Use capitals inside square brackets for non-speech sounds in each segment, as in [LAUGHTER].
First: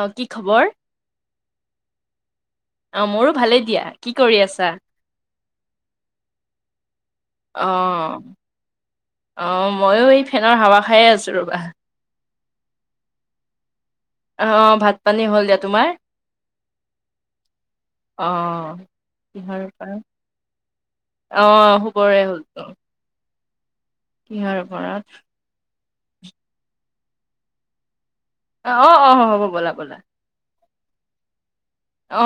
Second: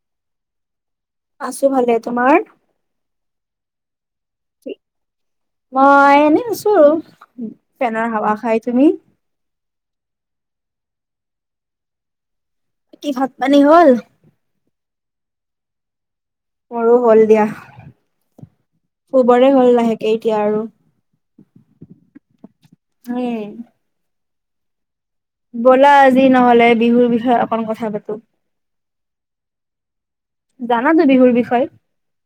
অ', কি খবৰ। আছো ভালে তোমাৰ। অ', মোৰো ভালে দিয়া। ঠিকে আছা। মই এনেই আছো আৰু অ ফেনৰ হাৱা খাই তুমি। মইয়ো এই ফেনৰ হাৱা খায়ে আছো ৰ'বা। কি ভাত পানী হ'ল। অ', ভাত পানী হ'ল দিয়া তোমাৰ। মোৰো হ'ল দিয়া, অ শুবৰে কিহৰ হ'ল ওপৰত? লাহেকে এতিয়া আৰু অ', শুবৰে হ'লতো। উম। কিহৰ উপৰত। ব'লা আজি নহ'লে বিহুৰ বিষয়ে অকণ কথা পাতো। অ' -অ', হ'ব ব'লা- ব'লা। জানাতো বিহুৰ বিষয়।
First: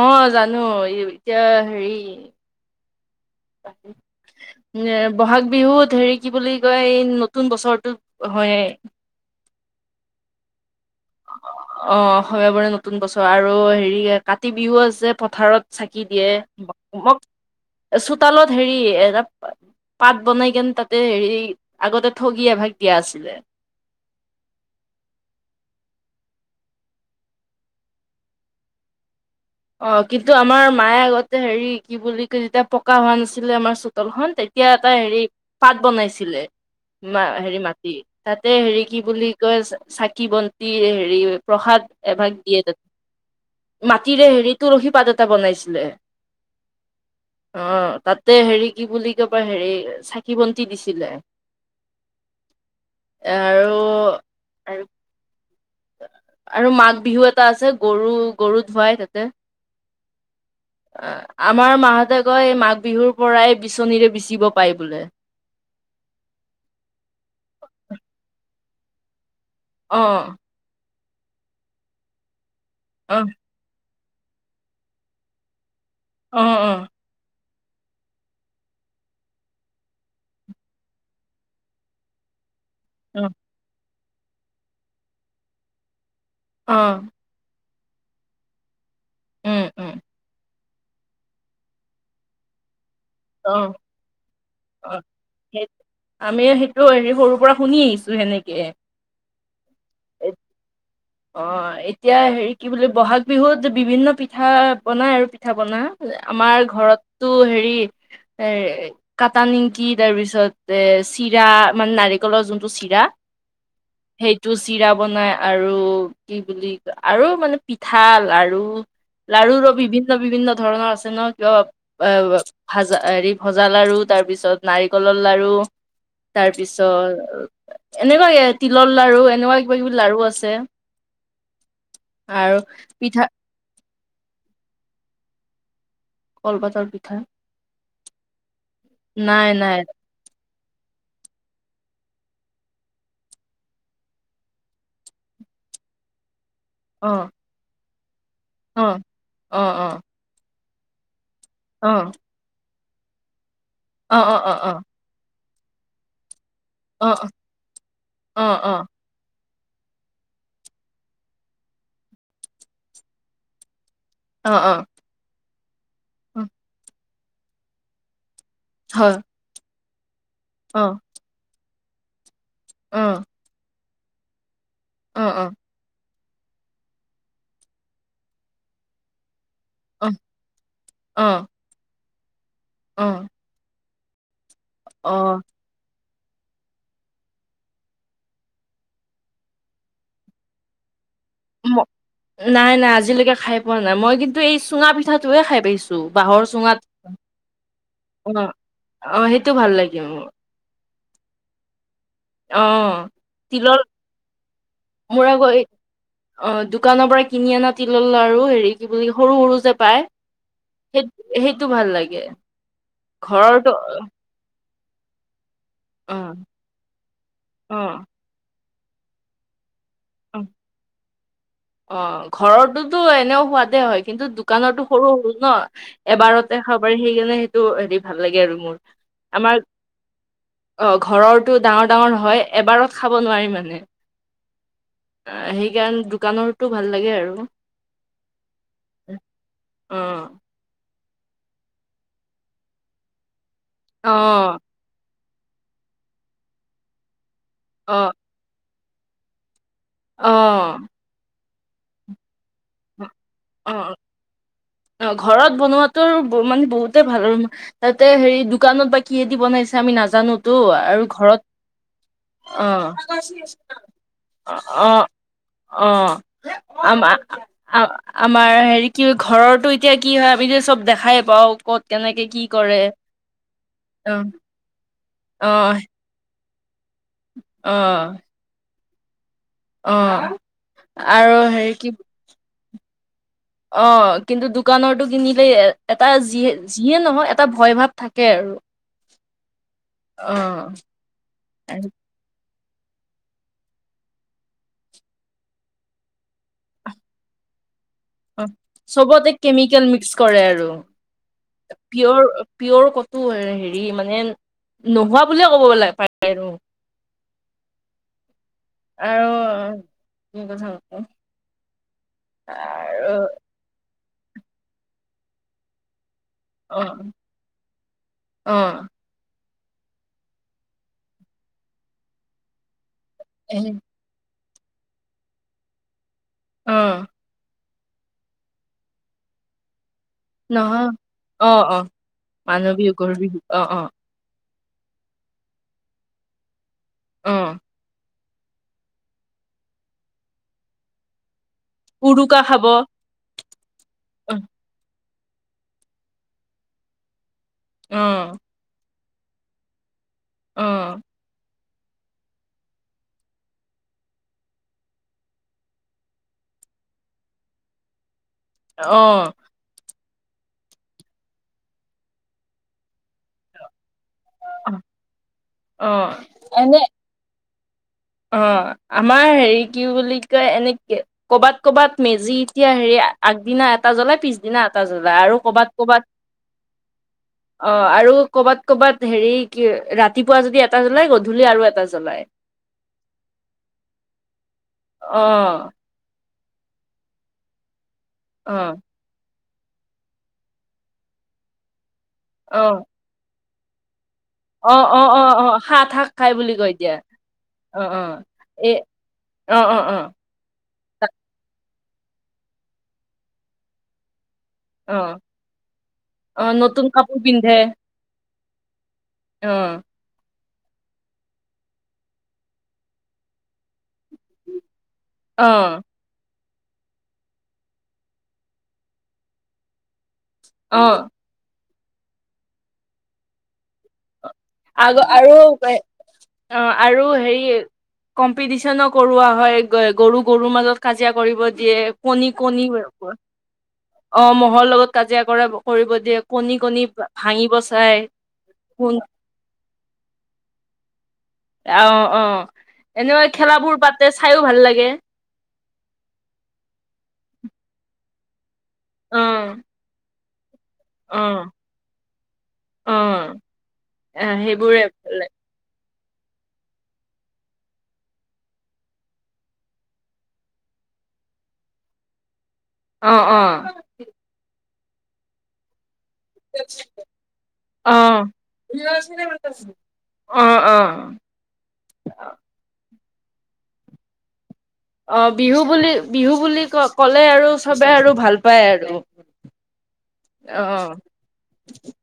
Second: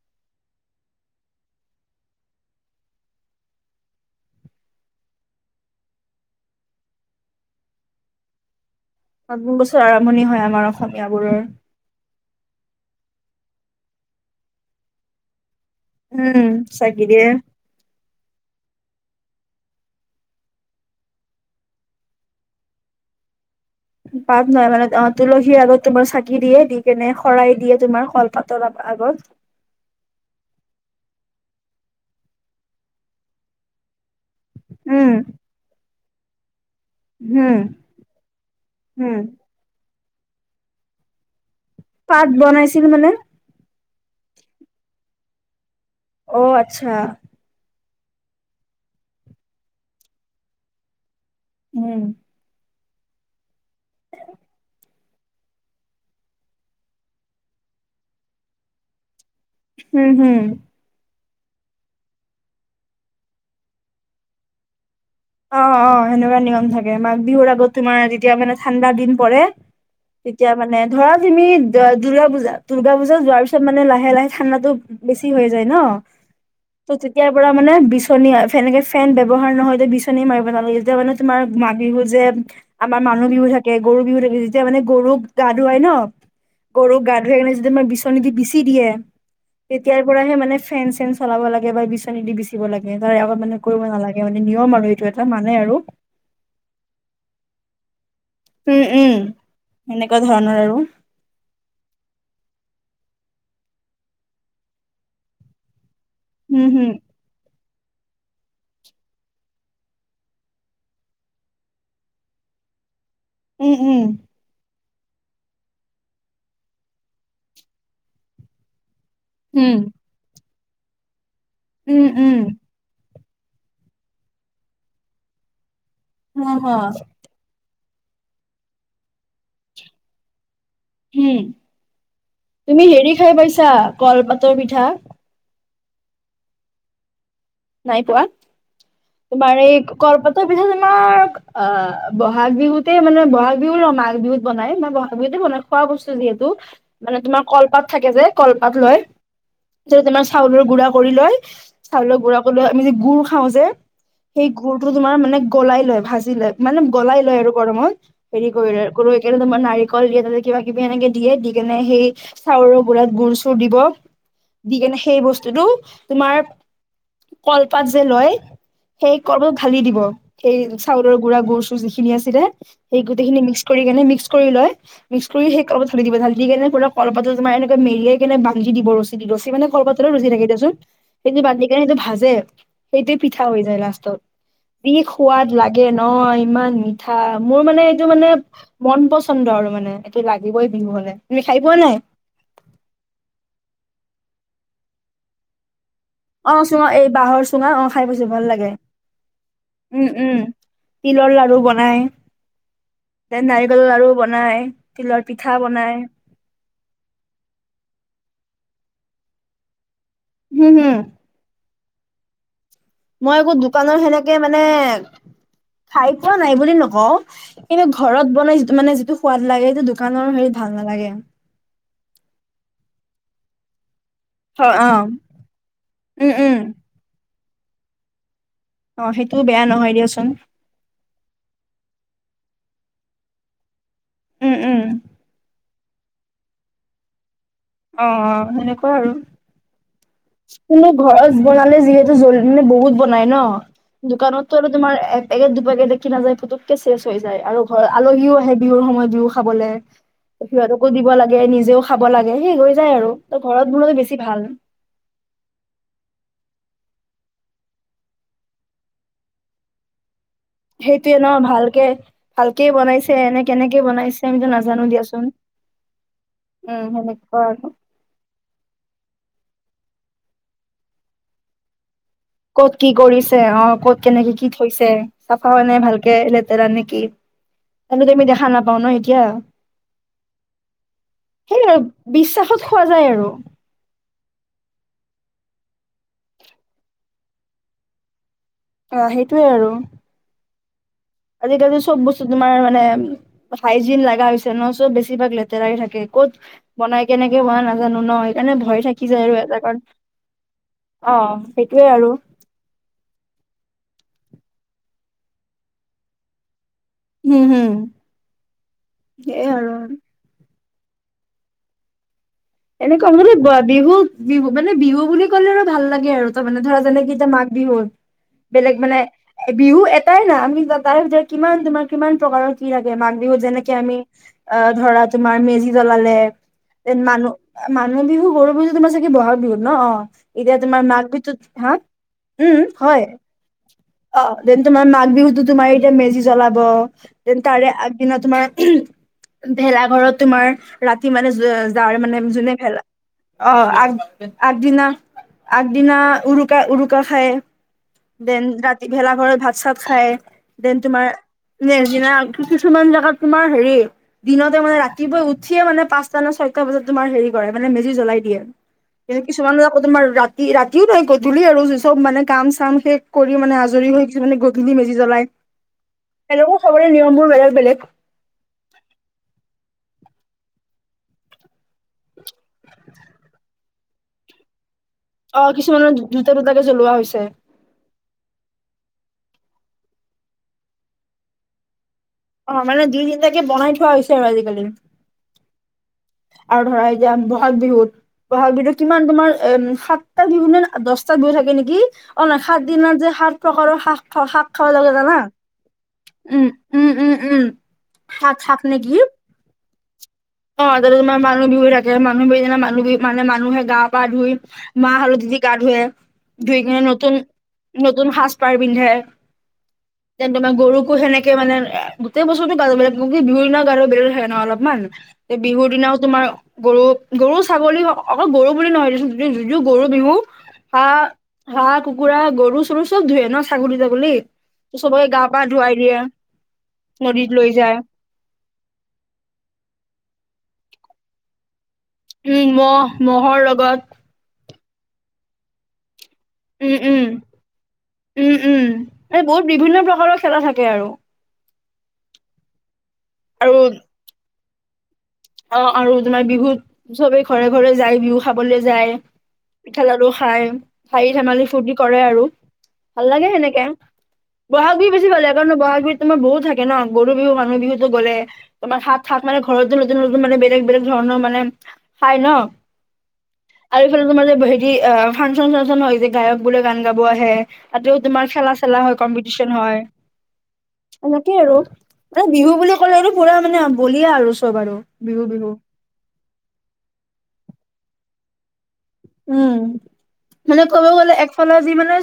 অ', জানো এতিয়া হেৰি এ বহাগ বিহুত হেৰি কি বুলি কয় এই নতুন বছৰটোত হয়। নতুন বছৰ আৰম্ভণি হয় আমাৰো অ', হয় [UNINTELLIGIBLE] নতুন বছৰ আৰু হেৰি কাতি বিহু আছে পথাৰত চাকি দিয়ে উম চাকি মোক দিয়ে চোতালত হেৰি এটা পাত বনাই কেনে তাতে হেৰি আগতে ঠগি এভাগ দিয়া আছিলে। পাত নহয় মানে অ' তুলসী আগত তোমাৰ চাকি দিয়ে দি কেনে শৰাই দিয়ে তোমাৰ শল পাতৰ ৰ'বা আগত। অ' কিন্তু আমাৰ মায়ে আগতে হেৰি কি বুলি কয় যেতিয়া পকা হোৱা নাছিলে আমাৰ চোতালখন তে এতিয়া এটা উম হেৰি পাত বনাইছিলে মা হুম হেৰি মাটি তাতে হেৰি কি হুম বুলি কয় চাকি বন্তি হেৰি প্ৰসাদ পাত এভাগ দিয়ে তাত, বনাইছিল মানে মাটিৰে হেৰি তুলসী পাত এটা বনাইছিলে। অ' আচ্ছা। অ' তাতে হেৰি কি বুলি ক'বা হেৰি চাকি বন্তি দিছিলে। উম। আৰু আৰু মাঘ বিহু এটা আছে গৰু- গৰু ধুৱাই তাতে। হম- হম। আমাৰ মাহতে কয় এই মাঘ বিহুৰ পৰাই বিচনীৰে বিচিব পায় বোলে। অ'-অ' সেনেকুৱা নিয়ম থাকে, মাঘ বিহুৰ আগত তোমাৰ যেতিয়া মানে ঠাণ্ডাৰ দিন পৰে। অ', তেতিয়া মানে ধৰা তুমি দুৰ্গা পুজা, দুৰ্গা পুজা অ', যোৱাৰ পিছত মানে লাহে [UNINTELLIGIBLE] লাহে- লাহে ঠাণ্ডাটো বেছি হৈ যায় ন। অ'- অ'। পোৰা মানে বিচনী আৰু, যেনেকে ফেন ব্যৱহাৰ নহয় তে বিচ নী মাৰিব নালাগে যেতিয়া মানে তোমাৰ মাঘ বিহু যে আমাৰ মানুহ অ', বিহু থাকে গৰু বিহু থাকে, যেতিয়া মানে গৰুক গা ধুৱাই ন গৰুক অ', গা ধুৱাই কিনে [UNINTELLIGIBLE] ম বিচনী দি বিচি দিয়ে। উম, উম, তেতিয়াৰ পৰাহে মানে ফেন চেন চলাব লাগে বা বিচনী দি বিচিব লাগে। ত আগত মানে অ', কৰিব নালাগে মানে নিয়ম আৰু। অ', এইটো এটা মানে সেই আৰু আমি সেইটো হেৰি সৰু পৰা শুনি আহিছো। সেনেকে। উম উম এনেকুৱা ধৰণৰ আৰু। অ এতিয়া হেৰি কি বুলিো বহাগ বিহুত বিভিন্ন পিঠা বনাই আৰু পিঠা বনা। উম আমাৰ হুম ঘৰতটো হেৰি। এ কাটা নিংকি তাৰ পিছত এ চিৰা মানে নাৰিকলৰ যোনটো চিৰা। উম উম [UNINTELLIGIBLE] সেইটো চিৰা বনাই আৰু। কি বুলি কয় আৰু মানে পিঠা লাৰু লাৰুৰো উম বিভিন্ন বিভিন্ন। ধৰণৰ আছে ন কিয় উম অ উম ভাজা হেৰি। ভজা লাৰু তাৰপিছত নাৰিকলৰ লাৰু হ হ তাৰপিছত। এনেকুৱাকে তিলৰ লাৰ়ু এনেকুৱা কিবা কিবি লাড়ু আছে। হম আৰু তুমি হেৰি পিঠা খাই পাইছা কলপাতৰ পিঠা। কল বাজাৰ পিঠা। নাই পোৱা নাই তোমাৰ এই নাই কপাতৰ পিঠা তোমাৰ। অ ব'হাগ বিহুতে মানে বহাগ বিহু ল মাঘ বিহুত বনাই মানে বহাগ বিহুতে বনাই খোৱা বস্তু যিহেতু। [UNINTELLIGIBLE] অ মানে তোমাৰ কলপাত থাকে যে কলপাত অ লয় অ অ ত তোমাৰ চাউলৰ গুড়া কৰি লয়। [UNINTELLIGIBLE] অ চাউলৰ গুডৰা ক আমি যে গু় খাও যে অ অ সেই অ অ গুুৰতটো তোমাৰ মানে। [UNINTELLIGIBLE] গলাই লয় ভাজি লয় মানে অ গলাই লয় আৰু গৰমত অ অ হেৰি অ কৰি গণ তোমাৰ। নাৰিকল দিয়া তাতে কিবা কিবি এনেকে দিয়ে দি কেনে সেই চাউৰ গুড়াত গুুৰ চুৰ দিব। [UNINTELLIGIBLE] অ দি কেনে সেই বস্তুটো তোমাৰ কলপাত যে লয়। সেই হয় কৰ্ম ভালি দিব সেই অ চাউলৰ গুড়া গৰু চু যিখিনি আছিলে। [UNINTELLIGIBLE] অ সেই অ গোটেইখিনি মিক্স কৰি কেনে মিক্স কৰি লয় মিক্স অ কৰি সেই অলপ ধল দিব ভাল। [UNINTELLIGIBLE] দি কেনে পুৰা কলপাত তোমাৰ এনেকে মেলিয়াই কেনে ভাঙি দিব ৰছী দি ৰছীমানে। [UNINTELLIGIBLE] খৰ পাতলো ৰচি থাকে দেিয়চোন অ সেই বান্ধিনে সেইটো ভাজে অ সেইটোৱে পিঠা হৈ যায় লাষ্ট। বিষ অ সোৱাদ লাগে ন। অ ইমান মিঠা মোৰ মানে এইটো মানে মন পচন্দ আৰু মানে এইটো লাগিবই বিহু হলে। [UNINTELLIGIBLE] নাই নাই নাই আজিলৈকে খাই পোৱা নাই মই কিন্তু এই চুঙা পিঠাটোয়ে খাই পাইছো। বাঁহৰ অ চুঙাত চুঙ এই বাঁহৰ চুঙা অ খাই পাইছো ভাল লাগে। অ সেইটো ভাল লাগে উম মোৰ। উম তিলৰ লাৰু বনাই অ দেন তিলৰ নাৰিকলৰ লাৰু বনায়। মোৰ আকৌ অ দোকানৰ পৰা কিনি অনা তিল লল আৰু হেৰি। কি বুলি সৰু সৰু যে পায় হম হম সেই সেইটো ভাল লাগে। [UNINTELLIGIBLE] মই আকৌ ঘৰৰটো দোকানৰ সেনেকে মানে। অ খাই পোৱা নাই বুলি নকওঁ অ কিন্তু ঘৰত বনাই যিটো মানে যিটো সোৱাদ লাগে সেইটো দুখ। উম, অ'! ঘৰতোটো এনেও সোৱাদে হয়। কিন্তু, হয় দোকানতো অ সৰু, সৰু ন'? উম উম এবাৰতে খাব পাৰি সেইকাৰণে। টো হেৰি ভাল লাগে আৰু মোৰ। অ সেইটোও আমাৰ বেয়া নহয় দিয়াচোন অ'! ঘৰৰটো ডাঙৰ ডাঙৰ হয়। এবাৰত খাব নোৱাৰি মানে। উম উম সেইকাৰণে, দোকানৰটো ভাল লাগে আৰু। অ'! অ'! সেনেকুৱা আৰু। অ', কোনো ঘৰত বনালে যিহেতু, [UNINTELLIGIBLE] বহুত বনাই ন' অ', দোকানতো আৰু তোমাৰ এক পেকেট, দুপেকেট দেখি নাযায়। পোতোককে চেচ হৈ যায় আৰু ঘৰত অ', আলহীও আহে বিহুৰ সময়ত, বিহু খাবলৈ। অ', সিহঁতকো দিব লাগে, নিজেও খাব লাগে। সেই, হৈ যায় আৰু ত' ঘৰত অ', বনোৱাটো বেছি ভাল। অ'! ঘৰত বনোৱাটোৰ মানে, বহুতেই ভাল আৰু তাতে হেৰি দোকানত বা কিহেদি বনাইছে। আ আমি নাজানোঁ। টো আৰু সেইটোয়ে ন ঘৰত। ভালকে ভালকে বনাইছে অ'! এনে কেনেকে বনাইছে আমিতো নাজানো অ'! দিয়াচোন অ'! উম আম সেনেকুৱা আৰু আমাৰ হেৰি কি, ঘৰত টো এতিয়া কি হয়। আমি যে চব দেখাই পাওঁ ক'ত কেনেকে কৰে ক'ত কি কৰিছে অ'! ক'ত অ', কেনেকে, কি থৈছে, চাফা হয় নাই, অ', ভালকে লেতেৰা নে কি? আমি অ', ত' দেখা নাপাওঁ ন' এতিয়া। অ', আৰু হেৰি সেই, কি বিশ্বাসত খোৱা যায় আৰু। অ'! কিন্তু, দোকানৰ কিনিলে, এ এটা যি, যিয়ে নহওঁক, এটা ভয় ভাৱ থাক কে আৰু। অ সেইটোয়ে আৰু অ'! আজিকালি চব বস্তু তোমাৰ মানে, হাইজিন লগা হৈছে ন', চব বেছিভাগ লেতেৰা থাকে। ক'ত বনাই, কেনেকে বনাই নাজানোঁ। চবতে কেমিকেল মিক্স কৰে আৰু। অ সেইটোয়ে আৰু পিয়ৰ, পিয়ৰ, ক'তো হেৰি মানে নোহোৱা বুলিয়ে ক'ব পাৰি আৰু। উম! উম! আৰু কি কথা ক এনেকুৱা মানে, বিহু বিহু মানে, বিহু বুলি ক'লে আৰু ভাল লাগে আৰু। মানে ধৰা, অ', যেনেক এতিয়া মাঘ বিহুত, বেলেগ অ', মানে বিহু এটাই না। আমি তাৰে ভিতৰত কিমান, তোমাৰ কিমান প্ৰকাৰৰ কি ৰা মাঘ বিহুত এ যেনেকে আমি, অ'! ধৰা, তোমাৰ মেজি জ্বলালে অ', মানুহ মানুহ বিহু, গৰু বিহু তোমাৰ চাগে বহাগ বিহুত ন'? অ'! এতিয়া তোমাৰ নহয় মাঘ বিহুটোত অ', হা! অ', উম! মানুহ বিহু, হয়। গৰু বিহু অ', অ'! দেন তোমাৰ মাঘ বিহুতো, তোমাৰ এতিয়া মেজি জ্বলাব, দেন অ', তাৰে আগদিনত তোমাৰ, ভেলাঘৰত তোমাৰ, ৰাতি মানে যাৰ মানে উৰুকা যোনে, খাব। ভেলা অ', অ'! আগ আগদিনা আগদিনা উৰুকা, উৰুকা খায়। অ', দেন ৰাতি ভেলাঘৰত ভাত চাত খায়। দেন অ', তোমাৰ [UNINTELLIGIBLE] কিছুমান জেগাত তোমাৰ হেৰি দিনতে মানে, ৰাতিপুৱাই উঠিয়ে মানে পাঁচটা নে ছয় টান বজাত তোমাৰ হেৰি কৰে। মানে, মেজি জ্বলাই দিয়ে। কিন্তু, অ', কিছুমান তোমাৰ ৰাতি, ৰাতিও নহয়। গধূলি আৰু চব মানে, কাম চাম শেষ কৰি মানে, আজৰি হৈ। কিছুমানে গধূলি মেজি জ্বলাই। অ', সেনেকো এনে সকলৰে নিয়ম বোৰ বেলেগ বেলেগ। অ'! আমাৰ হেৰি, কি বুলি কয়! এনেকে ক'ৰবাত ক'ৰবাত মেজি, এতিয়া হেৰি আগদিনা এটা জ্বলাই। পিছদিনা তাৰ পিছত আৰু অ কৰ'বাত কিছুমানৰ কৰ'বাত দুটা দুটাকে জ্বলোৱা হৈছে অ'! আৰু কৰ'বাত, কৰ'বাত হেৰি কি ৰাতিপুৱা যদি এটা জ্বলাই, গধূলি আৰু এটা জ্বলাই অ'! মানে, দুই তিনিটাকে বনাই থোৱা হৈছে আৰু আজিকালি। অ'! আৰু ধৰা এতিয়া বহাগ বিহুত, বহাগ অ বিহুত কিমান তোমাৰ এই সাতটা বিহু নে, দহটা বিহু থাকে নেকি! অ'! সাত দিনত যে, সাত প্ৰকাৰৰ সা [UNINTELLIGIBLE] শাক খাব অ লাগে অ জানা? অ অ সাত শাক খাই উম! বুলি কয় উম! এতিয়া উম! উম! অ অ শাকচাক এ নেকি? অ', অ'। অ অ', তাতে তোৰ মানুহ বিহু থাকে, মানুহ বিহু দিনা মানুহ বিহু মানে মানুহে গা পা ধুই অ মাহ, হালধি দি গা ধুৱে অ ধুই কিনে নতুন, কাপোৰ পিন্ধে নতুন সাজ পাৰ পিন্ধে। অ'। তেন তোমাৰ গৰুকোনেকে মানে গোটেই বছৰতো গাজ ব লাগ কি বিহুৰ দিনা গা ধোৱা আৰু বেলেগ থাকে ন অলপমান। অ বিহুৰ দিনাও তোমাৰ গৰু -গৰু, ছাগলী অকল গৰু বুলি নহয় য যোৰ গৰু বিহু অ হাঁ হাঁহ, কুকুৰা, গৰু চৰু চব ধোৱে ন ছাগলী- তাগলী। আগৰ চবকে গা আৰু পা অ', ধুৱাই দিয়ে আৰু নদীত লৈ হেৰি যায় কম্পিটিচনো কৰোৱা হয় গৰুক। গৰুৰ মাজত কাজিয়া কৰিব দিয়ে, কণী, উম কণী মহ মহৰ লগত অ'। ঘৰ লগত কাজিয়া কৰা কৰিব দিয়ে কণী উম কণী উম ভাঙিব চাই ক। মান বহুত বিভিন্ন প্ৰকাৰৰ খেলা থাকে আৰু অ', অ' এনেকা আৰু খেলাবোৰ পাতে চাইৰো ভাল লাগে। অ', আৰু তোমাৰ বিহুত চবে ঘৰে ঘৰে যাই বিহু খাবলে যায় অ পিঠা লাৰু খাই খাৰি অ ধেমালি ফূৰ্তি কৰে আৰু অ ভাল লাগে সেনেকে এ সেইবোৰে বহাগ বিহু ভাল বেছিলাগে লাগে কাৰণ বহাগ বিহু তোমাৰ বহুত থাকে ন গৰু বিহু মানুহ বিহুত গলে তোমাৰ সাত শাত মানে ঘৰতো। নতুন নতুন মানে বেলেগ বেলেগ ধৰণৰ মানে খাই ন অহ অহ আৰু এইফালে তোমাৰ যে হেৰি ফাংচন চাংচন হয় যে গায়ক বোলে গান গাব আহে ততে অ তোমাৰ খেলা চেলা হয় কম্পিটিশন হয়। অ অ এনেকেই আৰু এ বিহু বুলি ক'লে আৰু পুৰা মানে বলিয়া আৰু চব আৰু অ বিহু বুলি বিহু বুলি ক ক'লে আৰু চবে আৰু ভাল পায় আৰ। উম মানে ক'ব গ'লে একফালে যি মানে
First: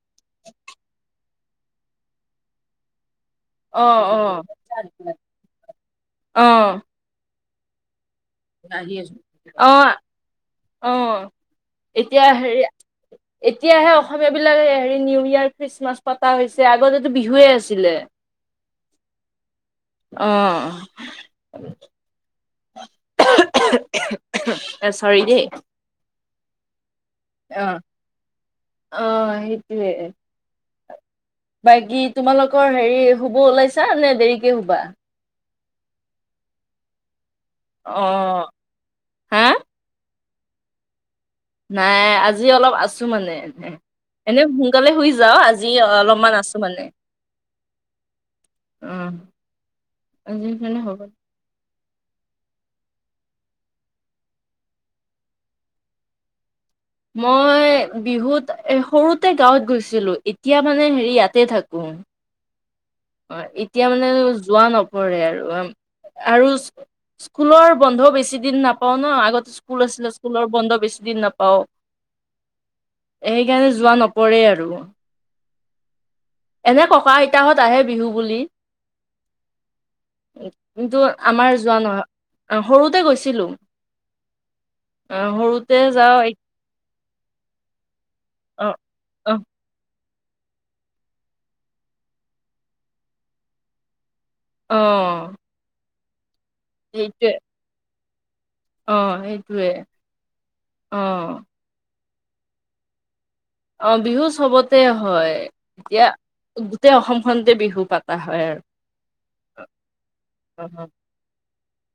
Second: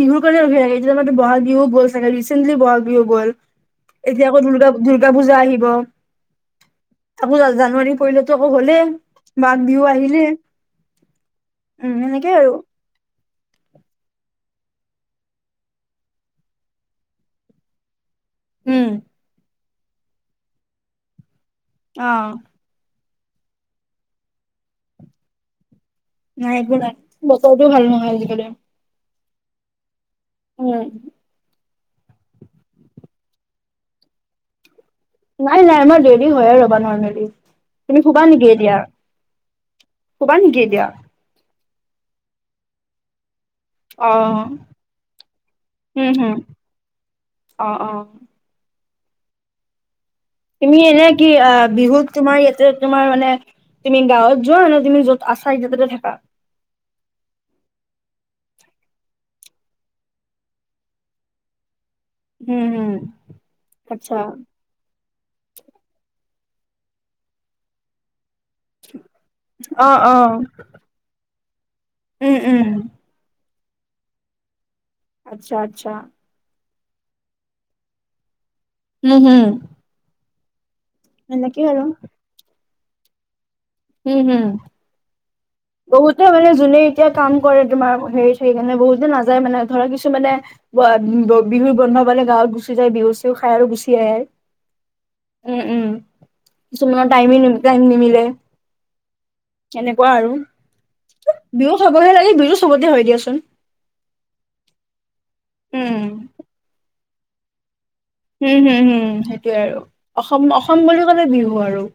বিহুৰ কাৰণে ৰখি থাকে এতিয়া মানে বহাগ বিহু গ'ল চাগে ৰিচেণ্টলী বিহু গ'ল। অ এতিয়া আকৌ দুৰ্গা দুৰ্গা পূজা আহিব। অ অ আকৌ জানুৱাৰী পৈলত হলে আহি আছো। মাঘ অ বিহু আহিলে অ উম এতিয়া সেনেকে আৰু হেৰি এতিয়াহে অসমীয়া বিলাক হেৰি নিউ ইয়াৰ খ্ৰীষ্টমাছ পতা হৈছে আগতেটো বিহুৱে আছিলে। উম অ অহ চৰি দেই নাই একো নাই অ বতাৰটোও ভাল নহয় আজিকালি অ সেইটোৱে উম বাকী তোমালোকৰ হেৰি শুব ওলাইছা নে দেৰিকে শুবা। নাই নাই আমাৰ দেৰি হয়ে ৰবা নৰ্মেলি তুমি অ শুবা নেকি এতিয়া। হা শুবা নেকি এতিয়া। নাই আজি অলপ আছো মানে অ এনে সোনকালে শুই যাও আজি উম অলপমান হম আছো মানে। অ অ আহ তুমি এনে কি বিহুত তোমাৰ ইয়াতে তোমাৰ মানে তুমি গাঁৱত যোৱা নে তুমি য'ত আছা এই তাতে থাকা। মই বিহুত এ সৰুতে গাঁৱত গৈছিলো এতিয়া মানে হেৰি ইয়াতে থাকোং। উম হুম অ এতিয়া মানে যোৱা নপৰে আৰু হম আৰু স্কুলৰ বন্ধ বেছি- দিন নাপাও ন আগতে স্কুল অ অ আছিলে স্কুলৰ বন্ধ বেছি দিন নাপাওঁ। উম উম। সেইকাৰণে যোৱা নপৰে আৰু। আচ্ছা আচ্ছা। এনে ককা ইতাহঁত আহে বিহু বুলি। হম হম। কিন্তু আমাৰ সেনেকেই যোৱা আৰু নহয় সৰুতে গৈছিলো। উম হম। আহ সৰুতে যাওঁ বহুতে মানে যোনে এতিয়া কাম কৰে তোমাৰ হেৰি সাকৰি অ কাৰণে বহুতে অ নাযায় মানে ধৰা কিছু। মানে বিহুৰ বন্ধ মানে গাঁৱত গুচি যায় বিহু চিহু খাই আৰু গুচি আহ আৰু। আহ। ন টাইম টাইম ন মিলে। আহ সেইটোৱে অ। চবহে লাগে বিহুো চবতে হৈ দিয়াচোন। অ বিহু চবতে হয়, এতিয়া উম গোটেই অসমখনতে বিহু পাত। হম হম হম সেইটোৱেই আৰু অসম অসম আৰু বুলি ক'লে বিহু আৰু।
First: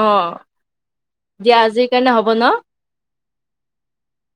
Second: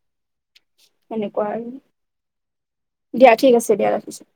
অ সেনেকুৱা দিয়া আৰু আজিৰ কাৰণে হ'ব ন। দিয়া ঠিক আছে দিয়া ৰাখিছোঁ।